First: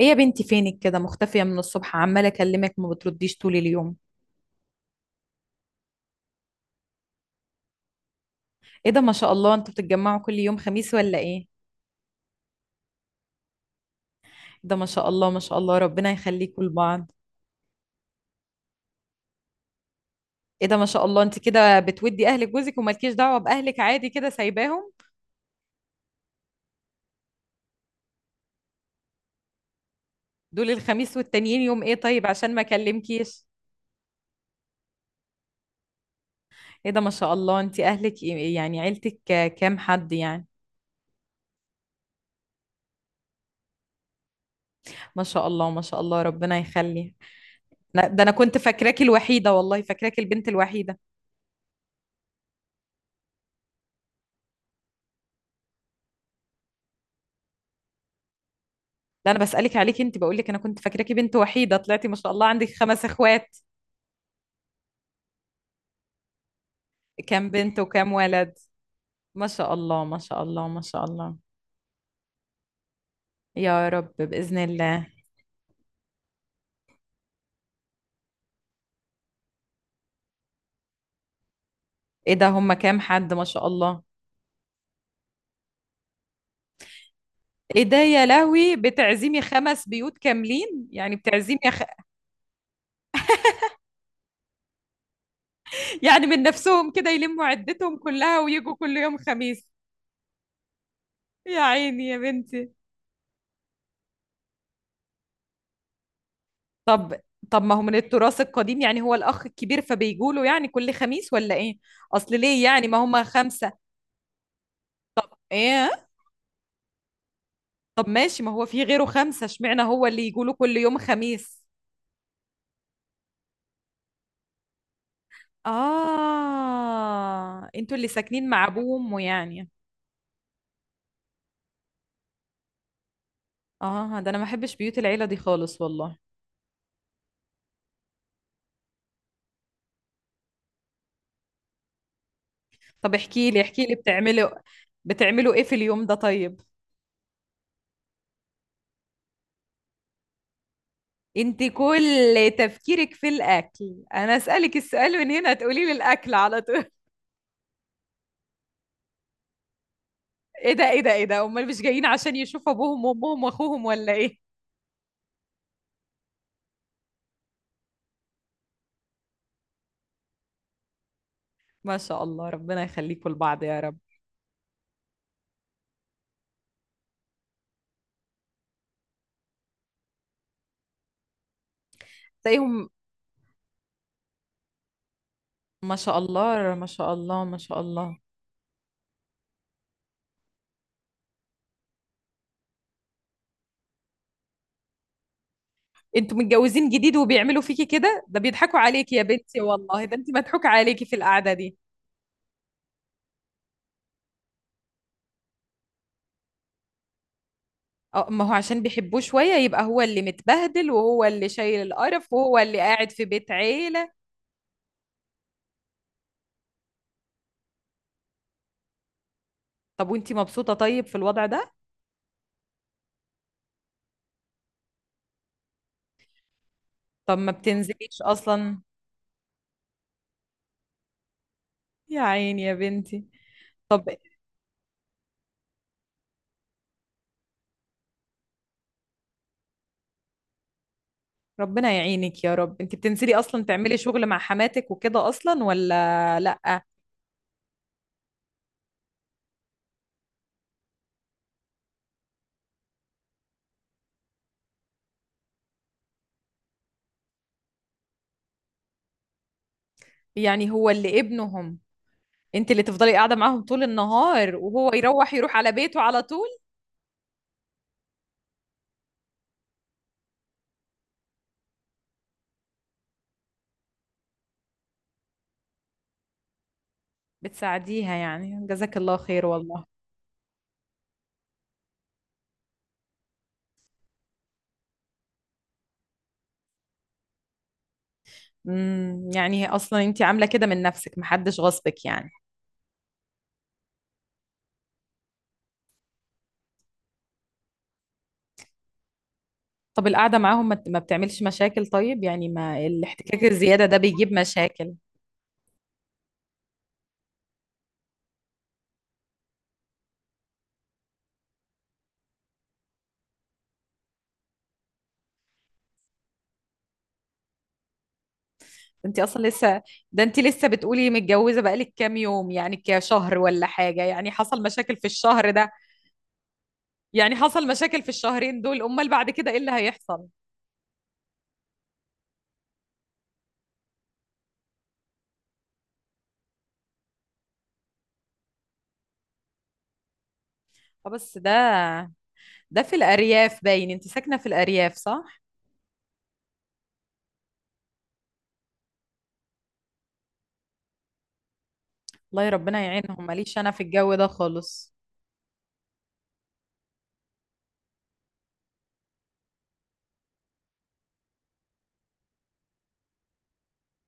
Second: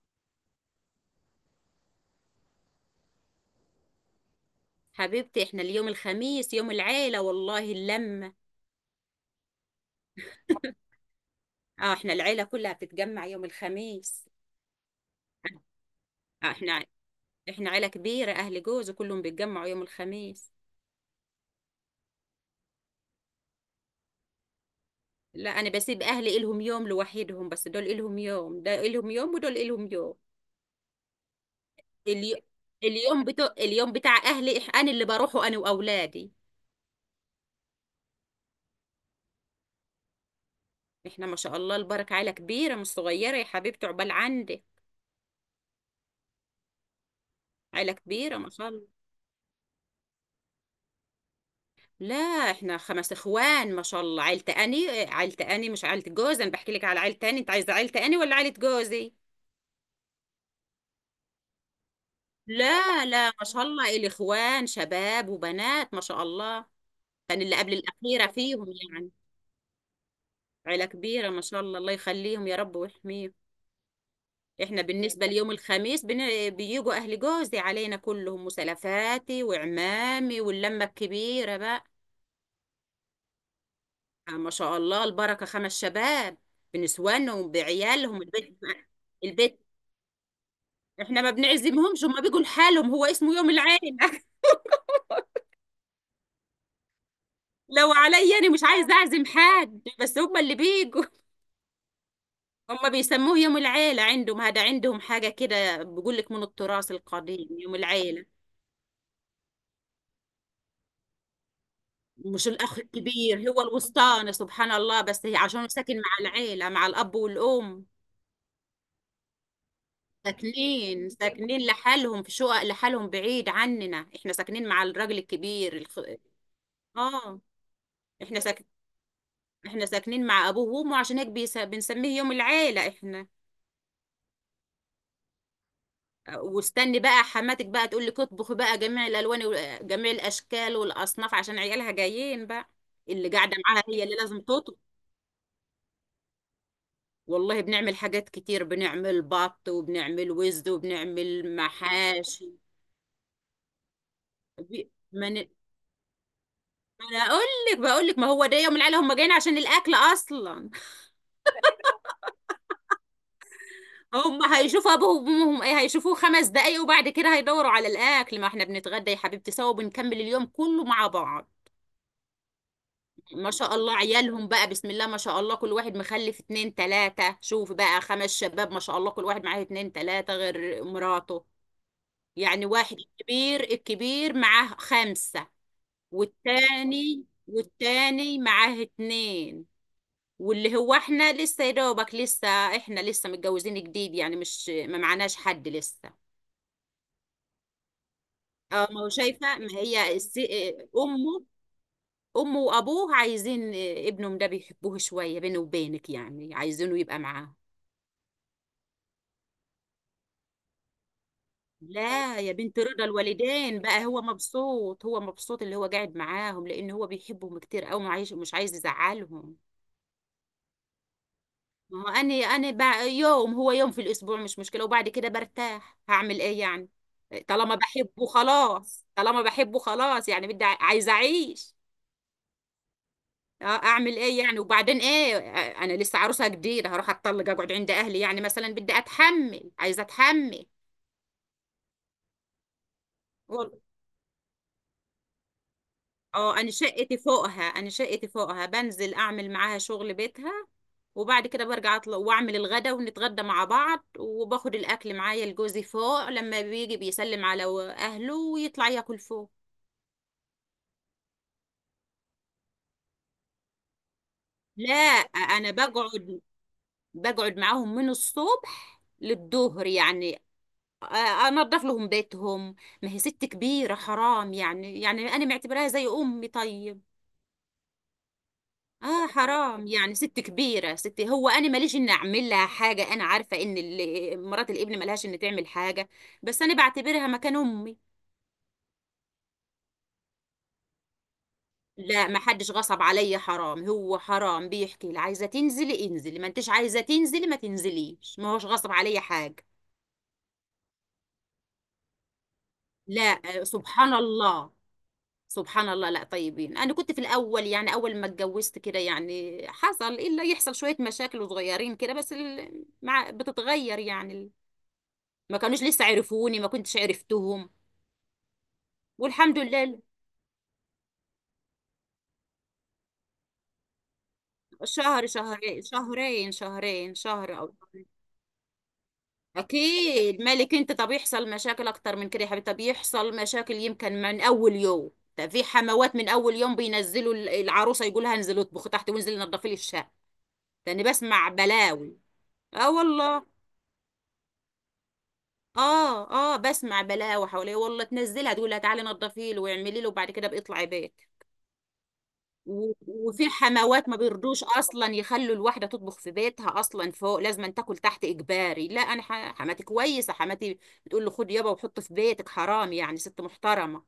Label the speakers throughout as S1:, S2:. S1: ايه يا بنتي، فينك كده مختفية من الصبح؟ عمالة اكلمك ما بترديش طول اليوم.
S2: حبيبتي، احنا اليوم الخميس يوم العيلة والله اللمة.
S1: ايه ده، ما شاء الله، انتوا بتتجمعوا كل يوم خميس ولا ايه؟ إيه
S2: اه، احنا العيلة كلها بتتجمع يوم الخميس.
S1: ده ما شاء الله ما شاء الله، ربنا
S2: اه
S1: يخليكوا
S2: احنا
S1: لبعض.
S2: احنا عيلة كبيرة، اهل جوزي كلهم بيتجمعوا يوم الخميس.
S1: ايه ده ما شاء الله، انت كده بتودي اهلك جوزك ومالكيش دعوة باهلك، عادي كده سايباهم؟
S2: لا، انا بسيب اهلي الهم يوم لوحدهم، بس دول الهم يوم ده الهم يوم ودول الهم يوم.
S1: دول الخميس والتانيين يوم ايه؟ طيب
S2: اليوم
S1: عشان ما
S2: اليوم
S1: اكلمكيش.
S2: بتاع اليوم بتاع اهلي انا اللي بروحه انا واولادي.
S1: ايه ده ما شاء الله، انت اهلك يعني عيلتك كام حد يعني؟
S2: احنا ما شاء الله البركة عيلة كبيرة مش صغيرة يا حبيبتي، عقبال عندك.
S1: ما شاء الله ما شاء الله، ربنا يخلي.
S2: عيلة
S1: ده انا
S2: كبيرة ما
S1: كنت
S2: شاء الله.
S1: فاكراكي الوحيدة، والله فاكراكي البنت الوحيدة.
S2: لا، احنا خمس اخوان ما شاء الله، عيلة اني عيلة اني مش عيلة جوزي، انا بحكي لك على عيلة اني، انت عايزة عيلة اني ولا عيلة جوزي؟
S1: لا انا بسألك عليك انت، بقول لك انا كنت فاكراكي بنت وحيدة، طلعتي ما شاء الله عندك
S2: لا
S1: خمس
S2: لا، ما
S1: اخوات.
S2: شاء الله الاخوان شباب وبنات ما شاء الله. كان
S1: كام
S2: اللي قبل
S1: بنت وكام
S2: الاخيرة
S1: ولد؟
S2: فيهم يعني.
S1: ما شاء الله ما شاء الله ما
S2: عيلة
S1: شاء
S2: كبيرة
S1: الله.
S2: ما شاء الله، الله يخليهم يا رب ويحميهم.
S1: يا رب، بإذن
S2: احنا
S1: الله.
S2: بالنسبة ليوم الخميس، بيجوا اهل جوزي علينا كلهم وسلفاتي وعمامي واللمة الكبيرة بقى.
S1: ايه ده، هم كام حد ما شاء الله؟
S2: آه، ما شاء الله البركة، خمس شباب بنسوانهم
S1: ايه ده
S2: بعيالهم
S1: يا
S2: البيت.
S1: لهوي، بتعزمي
S2: البيت
S1: خمس بيوت كاملين يعني؟
S2: احنا ما بنعزمهمش، هما بيجوا لحالهم، هو اسمه يوم العيلة.
S1: يعني من نفسهم كده يلموا
S2: لو
S1: عدتهم
S2: عليا
S1: كلها
S2: انا مش
S1: ويجوا
S2: عايز
S1: كل يوم
S2: اعزم
S1: خميس؟
S2: حد، بس هما اللي بيجوا.
S1: يا عيني يا بنتي.
S2: هما بيسموه يوم العيلة عندهم، هذا عندهم حاجة كده، بيقول لك من التراث القديم
S1: طب
S2: يوم
S1: ما هو من
S2: العيلة.
S1: التراث القديم، يعني هو الأخ الكبير فبيجوا له يعني كل خميس ولا ايه؟ اصل
S2: مش
S1: ليه
S2: الأخ
S1: يعني، ما هم
S2: الكبير، هو
S1: خمسة؟
S2: الوسطاني سبحان الله، بس هي عشان ساكن مع
S1: ايه.
S2: العيلة مع الأب والأم.
S1: طب ماشي، ما هو في غيره خمسة، اشمعنى هو اللي يجوله كل يوم
S2: ساكنين
S1: خميس؟
S2: ساكنين لحالهم في شقق لحالهم بعيد عننا، احنا ساكنين مع الراجل الكبير اه.
S1: آه، انتوا اللي
S2: احنا
S1: ساكنين
S2: ساكنين
S1: مع أبوه وأمه يعني.
S2: احنا ساكنين مع ابوه وامه، عشان هيك بنسميه يوم العيله احنا.
S1: آه، ده أنا ما بحبش بيوت العيلة دي خالص والله.
S2: أه، واستني بقى حماتك بقى تقول لك اطبخي بقى جميع الالوان وجميع الاشكال والاصناف عشان عيالها جايين بقى.
S1: طب
S2: اللي
S1: احكي
S2: قاعده
S1: لي
S2: معاها
S1: احكي لي
S2: هي اللي لازم
S1: بتعملوا،
S2: تطبخ.
S1: بتعملوا إيه في اليوم ده طيب؟
S2: والله بنعمل حاجات كتير، بنعمل بط وبنعمل وزد وبنعمل
S1: انت
S2: محاشي.
S1: كل تفكيرك في الأكل، أنا أسألك
S2: بي-
S1: السؤال
S2: ما
S1: من
S2: ن-
S1: هنا تقولي لي الأكل على طول.
S2: ما انا اقول لك، بقول لك ما هو ده يوم العيله، هم جايين عشان الاكل اصلا.
S1: إيه ده إيه ده إيه ده، أمال مش جايين عشان يشوفوا أبوهم وأمهم وأخوهم ولا إيه؟
S2: هم هيشوفوا ابوهم وامهم، ايه، هيشوفوه خمس دقايق وبعد كده هيدوروا على الاكل، ما احنا بنتغدى يا حبيبتي سوا وبنكمل اليوم كله مع بعض.
S1: ما شاء الله، ربنا يخليكم
S2: ما
S1: لبعض
S2: شاء
S1: يا
S2: الله
S1: رب.
S2: عيالهم بقى، بسم الله ما شاء الله، كل واحد مخلف اتنين تلاتة، شوف بقى خمس شباب ما شاء الله كل واحد معاه اتنين تلاتة غير مراته. يعني
S1: تلاقيهم
S2: واحد الكبير، الكبير معاه خمسة.
S1: ما شاء الله ما شاء
S2: والتاني
S1: الله ما شاء الله.
S2: والتاني معاه اتنين. واللي هو احنا لسه يا دوبك لسه، احنا لسه متجوزين جديد يعني، مش ما معناش حد لسه.
S1: انتوا متجوزين جديد وبيعملوا فيكي كده؟ ده بيضحكوا
S2: اه ما هو
S1: عليكي يا
S2: شايفه،
S1: بنتي
S2: ما
S1: والله،
S2: هي
S1: ده انت مضحوك
S2: آه،
S1: عليكي في
S2: امه.
S1: القعده دي.
S2: امه وابوه عايزين آه، ابنهم ده بيحبوه شويه، بينه وبينك يعني، عايزينه يبقى معاه.
S1: اه، ما هو عشان بيحبوه شويه يبقى هو اللي متبهدل، وهو اللي شايل القرف،
S2: لا يا
S1: وهو
S2: بنت
S1: اللي
S2: رضا
S1: قاعد في بيت
S2: الوالدين بقى،
S1: عيله.
S2: هو مبسوط، هو مبسوط اللي هو قاعد معاهم، لان هو بيحبهم كتير قوي وعايش مش عايز يزعلهم.
S1: طب وانت مبسوطه طيب في الوضع ده؟
S2: ما هو انا بقى يوم هو، يوم في الاسبوع مش مشكله وبعد كده برتاح، هعمل ايه يعني؟
S1: طب ما
S2: طالما
S1: بتنزليش
S2: بحبه
S1: اصلا؟
S2: خلاص، طالما بحبه خلاص يعني، بدي عايزه اعيش.
S1: يا عيني يا بنتي.
S2: اه
S1: طب
S2: اعمل ايه يعني، وبعدين ايه آه، انا لسه عروسه جديده هروح اتطلق اقعد عند اهلي يعني مثلا، بدي اتحمل عايزه اتحمل.
S1: ربنا يعينك يا رب. انت بتنزلي اصلا
S2: وال-
S1: تعملي شغل مع حماتك وكده اصلا ولا
S2: اه،
S1: لا؟
S2: انا شقتي فوقها بنزل اعمل معاها شغل بيتها، وبعد كده برجع اطلع واعمل الغدا ونتغدى مع بعض، وباخد الاكل معايا لجوزي فوق، لما بيجي بيسلم على اهله ويطلع ياكل فوق.
S1: يعني هو اللي ابنهم، انت اللي تفضلي قاعده معاهم طول النهار، وهو
S2: لا
S1: يروح
S2: انا
S1: على بيته على
S2: بقعد،
S1: طول؟
S2: بقعد معاهم من الصبح للظهر يعني، انضف لهم بيتهم، ما هي ست كبيره حرام يعني، يعني انا معتبراها زي امي طيب.
S1: بتساعديها يعني، جزاك الله
S2: اه
S1: خير والله.
S2: حرام يعني ست كبيره ست، هو انا ماليش ان اعمل لها حاجه، انا عارفه ان مرات الابن ملهاش ان تعمل حاجه، بس انا بعتبرها مكان امي.
S1: امم، يعني اصلا انت عامله كده من نفسك، محدش غصبك
S2: لا
S1: يعني؟
S2: ما حدش غصب عليا، حرام هو، حرام بيحكي لي عايزه تنزلي انزلي، ما انتش عايزه تنزلي ما تنزليش، ما هوش غصب عليا حاجه.
S1: طب القعده معاهم ما بتعملش مشاكل طيب؟ يعني ما
S2: لا
S1: الاحتكاك
S2: آه،
S1: الزياده ده
S2: سبحان
S1: بيجيب
S2: الله،
S1: مشاكل.
S2: سبحان الله. لا طيبين، انا كنت في الاول يعني اول ما اتجوزت كده يعني، حصل الا يحصل شويه مشاكل صغيرين كده، بس مع بتتغير يعني ما كانوش لسه عرفوني، ما كنتش عرفتهم.
S1: انت اصلا
S2: والحمد
S1: لسه،
S2: لله.
S1: ده انت لسه بتقولي متجوزه بقالك كام يوم يعني، كشهر ولا حاجه، يعني حصل مشاكل في
S2: شهر
S1: الشهر ده؟
S2: شهرين شهرين شهرين
S1: يعني
S2: شهر او
S1: حصل مشاكل
S2: شهرين.
S1: في الشهرين دول، امال بعد كده ايه اللي هيحصل؟
S2: اكيد مالك انت، طب يحصل مشاكل اكتر من كده يا حبيبتي، طب يحصل مشاكل يمكن من اول يوم. ده في حموات من اول يوم بينزلوا العروسه يقولها انزلي اطبخي تحت وانزلي نظفي لي الشقه، لاني
S1: اه بس
S2: بسمع
S1: ده،
S2: بلاوي.
S1: ده
S2: اه
S1: في
S2: والله،
S1: الارياف باين، انت ساكنه في الارياف صح؟
S2: اه بسمع بلاوي حواليه والله، تنزلها تقول لها تعالي نضفي له ويعملي له وبعد كده بيطلع بيت.
S1: الله، يا ربنا يعينهم،
S2: وفي
S1: ماليش انا في
S2: حموات
S1: الجو
S2: ما
S1: ده
S2: بيرضوش
S1: خالص.
S2: اصلا يخلوا الواحده تطبخ في بيتها اصلا فوق، لازم أن تاكل تحت اجباري. لا انا حماتي كويسه، حماتي بتقول له خد يابا وحط في بيتك، حرام يعني ست محترمه.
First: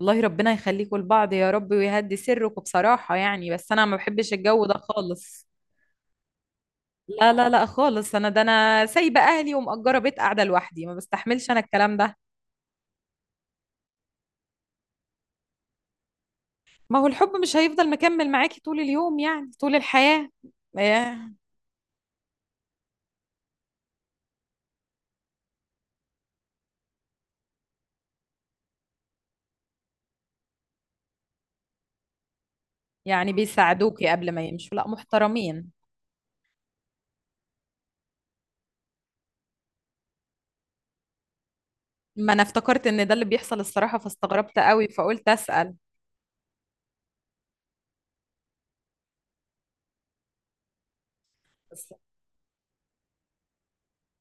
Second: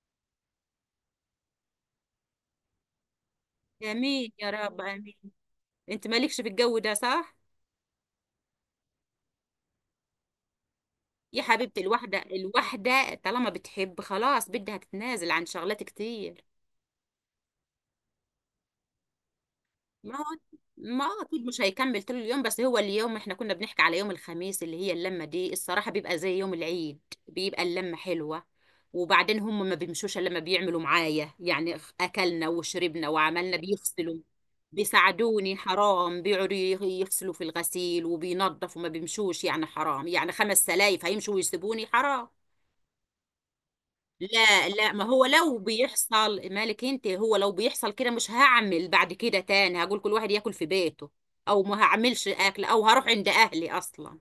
S1: والله ربنا يخليكم لبعض يا رب، ويهدي سركم، بصراحة يعني، بس أنا ما
S2: امين
S1: بحبش
S2: يا
S1: الجو ده
S2: رب امين.
S1: خالص.
S2: انت مالكش في الجو ده
S1: لا
S2: صح.
S1: لا لا خالص، أنا ده أنا سايبة أهلي ومأجرة بيت قاعدة لوحدي، ما
S2: يا
S1: بستحملش أنا
S2: حبيبتي
S1: الكلام ده.
S2: الواحده، الواحده طالما بتحب خلاص بدها تتنازل عن شغلات كتير.
S1: ما هو الحب مش هيفضل مكمل معاكي طول اليوم، يعني طول
S2: ما
S1: الحياة.
S2: هو ما هو
S1: إيه.
S2: اكيد مش هيكمل طول اليوم، بس هو اليوم احنا كنا بنحكي على يوم الخميس اللي هي اللمه دي، الصراحه بيبقى زي يوم العيد، بيبقى اللمه حلوه. وبعدين هم ما بيمشوش الا لما بيعملوا معايا يعني، اكلنا وشربنا
S1: يعني
S2: وعملنا
S1: بيساعدوكي
S2: بيغسلوا.
S1: قبل ما يمشوا؟ لا
S2: بيساعدوني
S1: محترمين.
S2: حرام، بيقعدوا يغسلوا في الغسيل وبينظفوا، ما بيمشوش يعني، حرام يعني، خمس سلايف هيمشوا ويسيبوني حرام.
S1: ما أنا افتكرت إن ده اللي بيحصل الصراحة، فاستغربت
S2: لا
S1: قوي
S2: لا، ما هو
S1: فقلت
S2: لو
S1: أسأل.
S2: بيحصل مالك انت، هو لو بيحصل كده مش هعمل بعد كده تاني، هقول كل واحد ياكل في بيته، او ما
S1: بس
S2: هعملش اكل، او هروح عند اهلي اصلا.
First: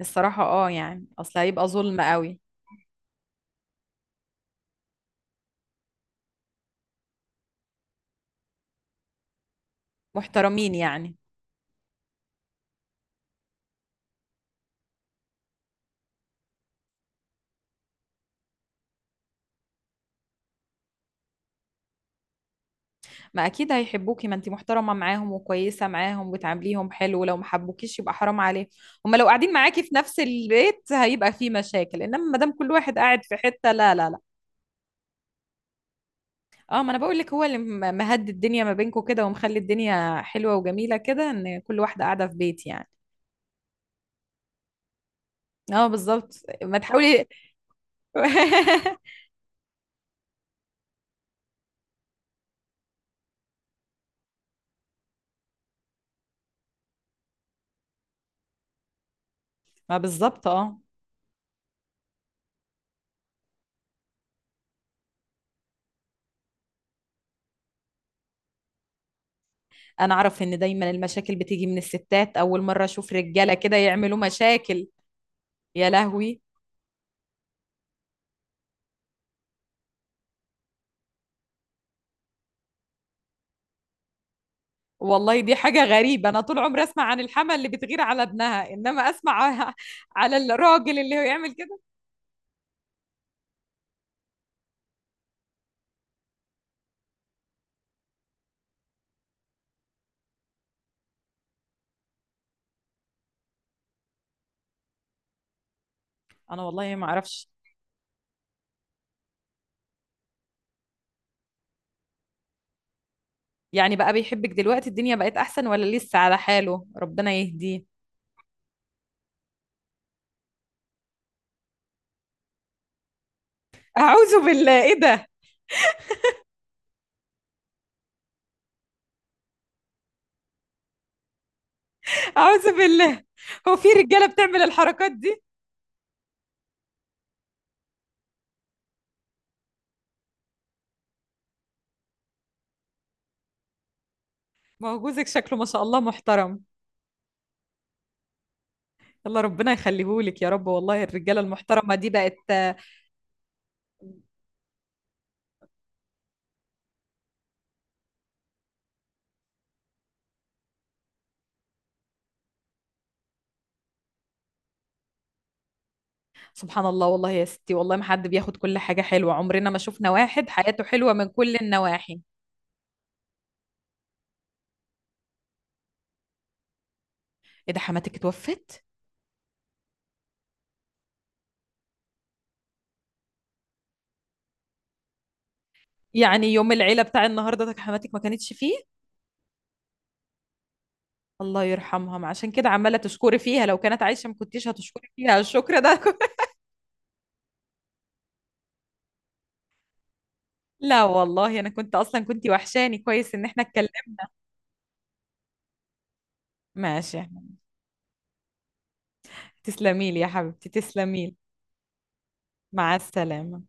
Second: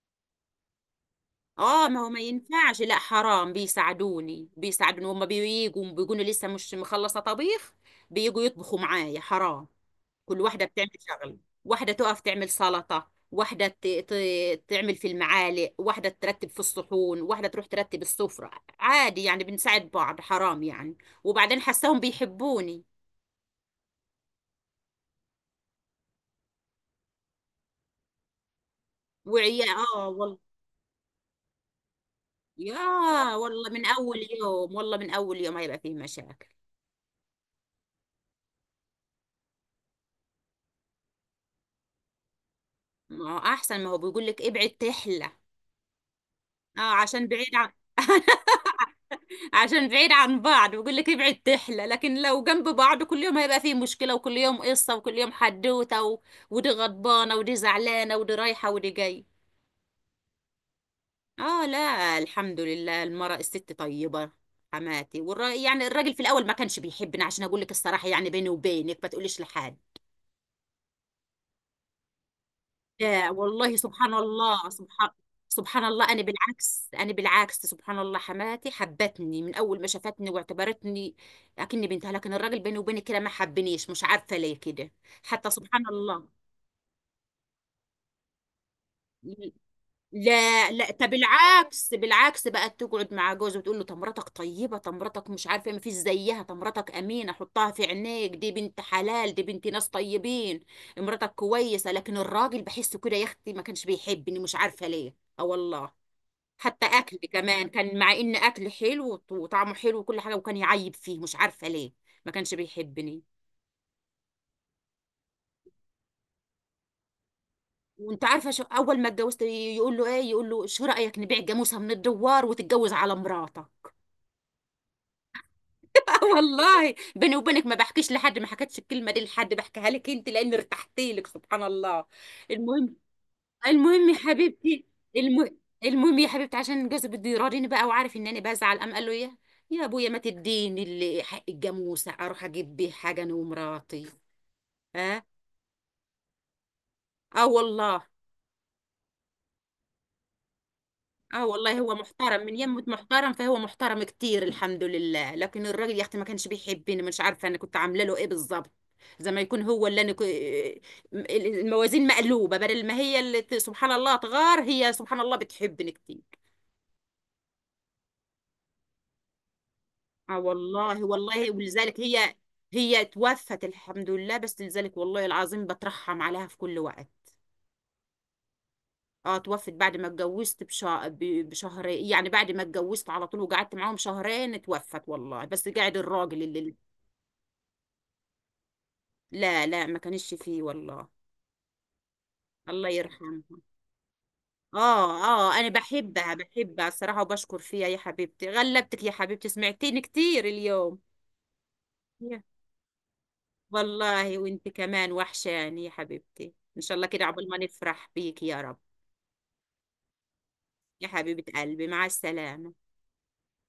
S1: الصراحة اه، يعني أصل هيبقى
S2: اه ما
S1: ظلم
S2: هو ما
S1: قوي.
S2: ينفعش، لا حرام، بيساعدوني، بيساعدوني، هما بييجوا بيقولوا لسه مش مخلصة طبيخ، بييجوا يطبخوا معايا حرام. كل واحدة
S1: محترمين
S2: بتعمل
S1: يعني.
S2: شغل، واحدة تقف تعمل سلطة، واحدة تعمل في المعالق، واحدة ترتب في الصحون، واحدة تروح ترتب السفرة، عادي يعني بنساعد بعض حرام يعني. وبعدين حساهم بيحبوني.
S1: ما اكيد هيحبوكي، ما انتي محترمه معاهم وكويسه معاهم وتعامليهم حلو، لو ما حبوكيش يبقى حرام عليهم. هما لو قاعدين
S2: وعيا
S1: معاكي في
S2: اه
S1: نفس
S2: والله.
S1: البيت هيبقى في مشاكل، انما ما دام كل
S2: يا،
S1: واحد قاعد في
S2: والله
S1: حته،
S2: من
S1: لا لا
S2: اول
S1: لا.
S2: يوم، والله من اول يوم هيبقى فيه مشاكل.
S1: اه ما انا بقول لك، هو اللي مهدي الدنيا ما بينكم كده ومخلي الدنيا حلوه وجميله كده، ان كل واحده قاعده في بيت يعني.
S2: ما هو احسن، ما هو بيقول لك ابعد تحلى.
S1: اه بالظبط. ما
S2: اه
S1: تحاولي.
S2: عشان بعيد عن عشان بعيد عن بعض بقول لك ابعد تحلى، لكن لو جنب بعض كل يوم هيبقى فيه مشكلة وكل يوم قصة وكل يوم حدوتة و... ودي غضبانة ودي زعلانة ودي رايحة ودي جاي.
S1: ما بالظبط اه.
S2: اه لا الحمد لله، المرأة الست طيبة، حماتي يعني الراجل في الاول ما كانش بيحبني، عشان اقول لك الصراحة يعني بيني وبينك ما تقوليش لحد.
S1: انا اعرف ان دايما المشاكل بتيجي من الستات، اول مره اشوف
S2: آه
S1: رجاله
S2: والله،
S1: كده
S2: سبحان
S1: يعملوا
S2: الله
S1: مشاكل.
S2: سبحان سبحان
S1: يا
S2: الله انا
S1: لهوي،
S2: بالعكس، سبحان الله حماتي حبتني من اول ما شافتني واعتبرتني اكني بنتها، لكن الراجل بيني وبينك كده ما حبنيش، مش عارفه ليه كده،
S1: والله
S2: حتى
S1: دي حاجة
S2: سبحان الله.
S1: غريبة. أنا طول عمري أسمع عن الحما اللي بتغير على ابنها، إنما أسمع على
S2: لا لا،
S1: الراجل
S2: طب
S1: اللي هو يعمل كده؟
S2: بالعكس بالعكس، بقت تقعد مع جوزي وتقول له طب مراتك طيبه، طب مراتك مش عارفه إيه، ما فيش زيها، طب مراتك امينه حطها في عينيك، دي بنت حلال دي بنت ناس طيبين، مراتك كويسه، لكن الراجل بحسه كده يا اختي ما كانش بيحبني، مش عارفه ليه اه والله.
S1: أنا
S2: حتى
S1: والله ما
S2: اكل
S1: أعرفش.
S2: كمان، كان مع ان اكل حلو وطعمه حلو وكل حاجه، وكان يعيب فيه مش عارفه ليه، ما كانش بيحبني.
S1: يعني بقى بيحبك دلوقتي، الدنيا بقت أحسن ولا لسه على حاله؟ ربنا يهديه.
S2: وانت عارفه شو اول ما اتجوزت يقول له ايه، يقول له شو رايك نبيع جاموسه من الدوار وتتجوز على مراته.
S1: أعوذ بالله، إيه ده.
S2: آه والله، بيني وبينك ما بحكيش لحد، ما حكيتش الكلمه دي لحد، بحكيها لك انت لان ارتحت لك، سبحان الله.
S1: أعوذ
S2: المهم
S1: بالله، هو في
S2: المهم يا
S1: رجالة بتعمل
S2: حبيبتي،
S1: الحركات دي؟
S2: الم... المهم يا حبيبتي، عشان جوزي بده يراضيني بقى وعارف ان انا بزعل، قام قال له ايه، يا ابويا ما تديني اللي حق الجاموسه اروح اجيب بيه حاجه انا ومراتي.
S1: ما هو
S2: ها
S1: جوزك شكله ما شاء الله محترم.
S2: اه والله.
S1: الله، ربنا يخليهولك يا رب، والله الرجالة
S2: اه والله هو
S1: المحترمة دي
S2: محترم
S1: بقت.
S2: من يمه، محترم، فهو محترم كتير الحمد لله، لكن الراجل يا اختي ما كانش بيحبني، مش عارفه انا كنت عامله له ايه بالظبط، زي ما يكون هو اللي انا الموازين مقلوبه، بدل ما هي اللي سبحان الله تغار، هي سبحان الله بتحبني كتير.
S1: سبحان الله، والله يا ستي، والله ما حد بياخد كل حاجة حلوة، عمرنا ما شفنا
S2: اه
S1: واحد حياته
S2: والله.
S1: حلوة من
S2: والله
S1: كل
S2: ولذلك
S1: النواحي.
S2: هي، هي توفت الحمد لله، بس لذلك والله العظيم بترحم عليها في كل وقت.
S1: ايه ده، حماتك اتوفت؟
S2: اه توفت بعد ما اتجوزت بشهر يعني، بعد ما اتجوزت على طول، وقعدت معاهم شهرين توفت والله، بس قاعد الراجل
S1: يعني يوم
S2: اللي.
S1: العيله بتاع النهارده ده حماتك ما كانتش فيه؟
S2: لا لا، ما كانش فيه والله،
S1: الله يرحمها. ما عشان كده
S2: الله
S1: عماله تشكري
S2: يرحمها.
S1: فيها، لو كانت عايشه ما كنتيش هتشكري
S2: اه
S1: فيها
S2: اه انا
S1: الشكر ده.
S2: بحبها، بحبها الصراحة وبشكر فيها. يا حبيبتي غلبتك يا حبيبتي، سمعتيني كتير اليوم.
S1: لا والله، انا كنت اصلا كنت وحشاني، كويس ان احنا اتكلمنا.
S2: والله وانت كمان وحشاني يا حبيبتي، ان شاء الله
S1: ماشي يا
S2: كده عقبال ما
S1: أحمد.
S2: نفرح بيك يا رب.
S1: تسلمي لي يا حبيبتي،
S2: يا
S1: تسلمي لي.
S2: حبيبة قلبي مع السلامة.
S1: مع السلامه.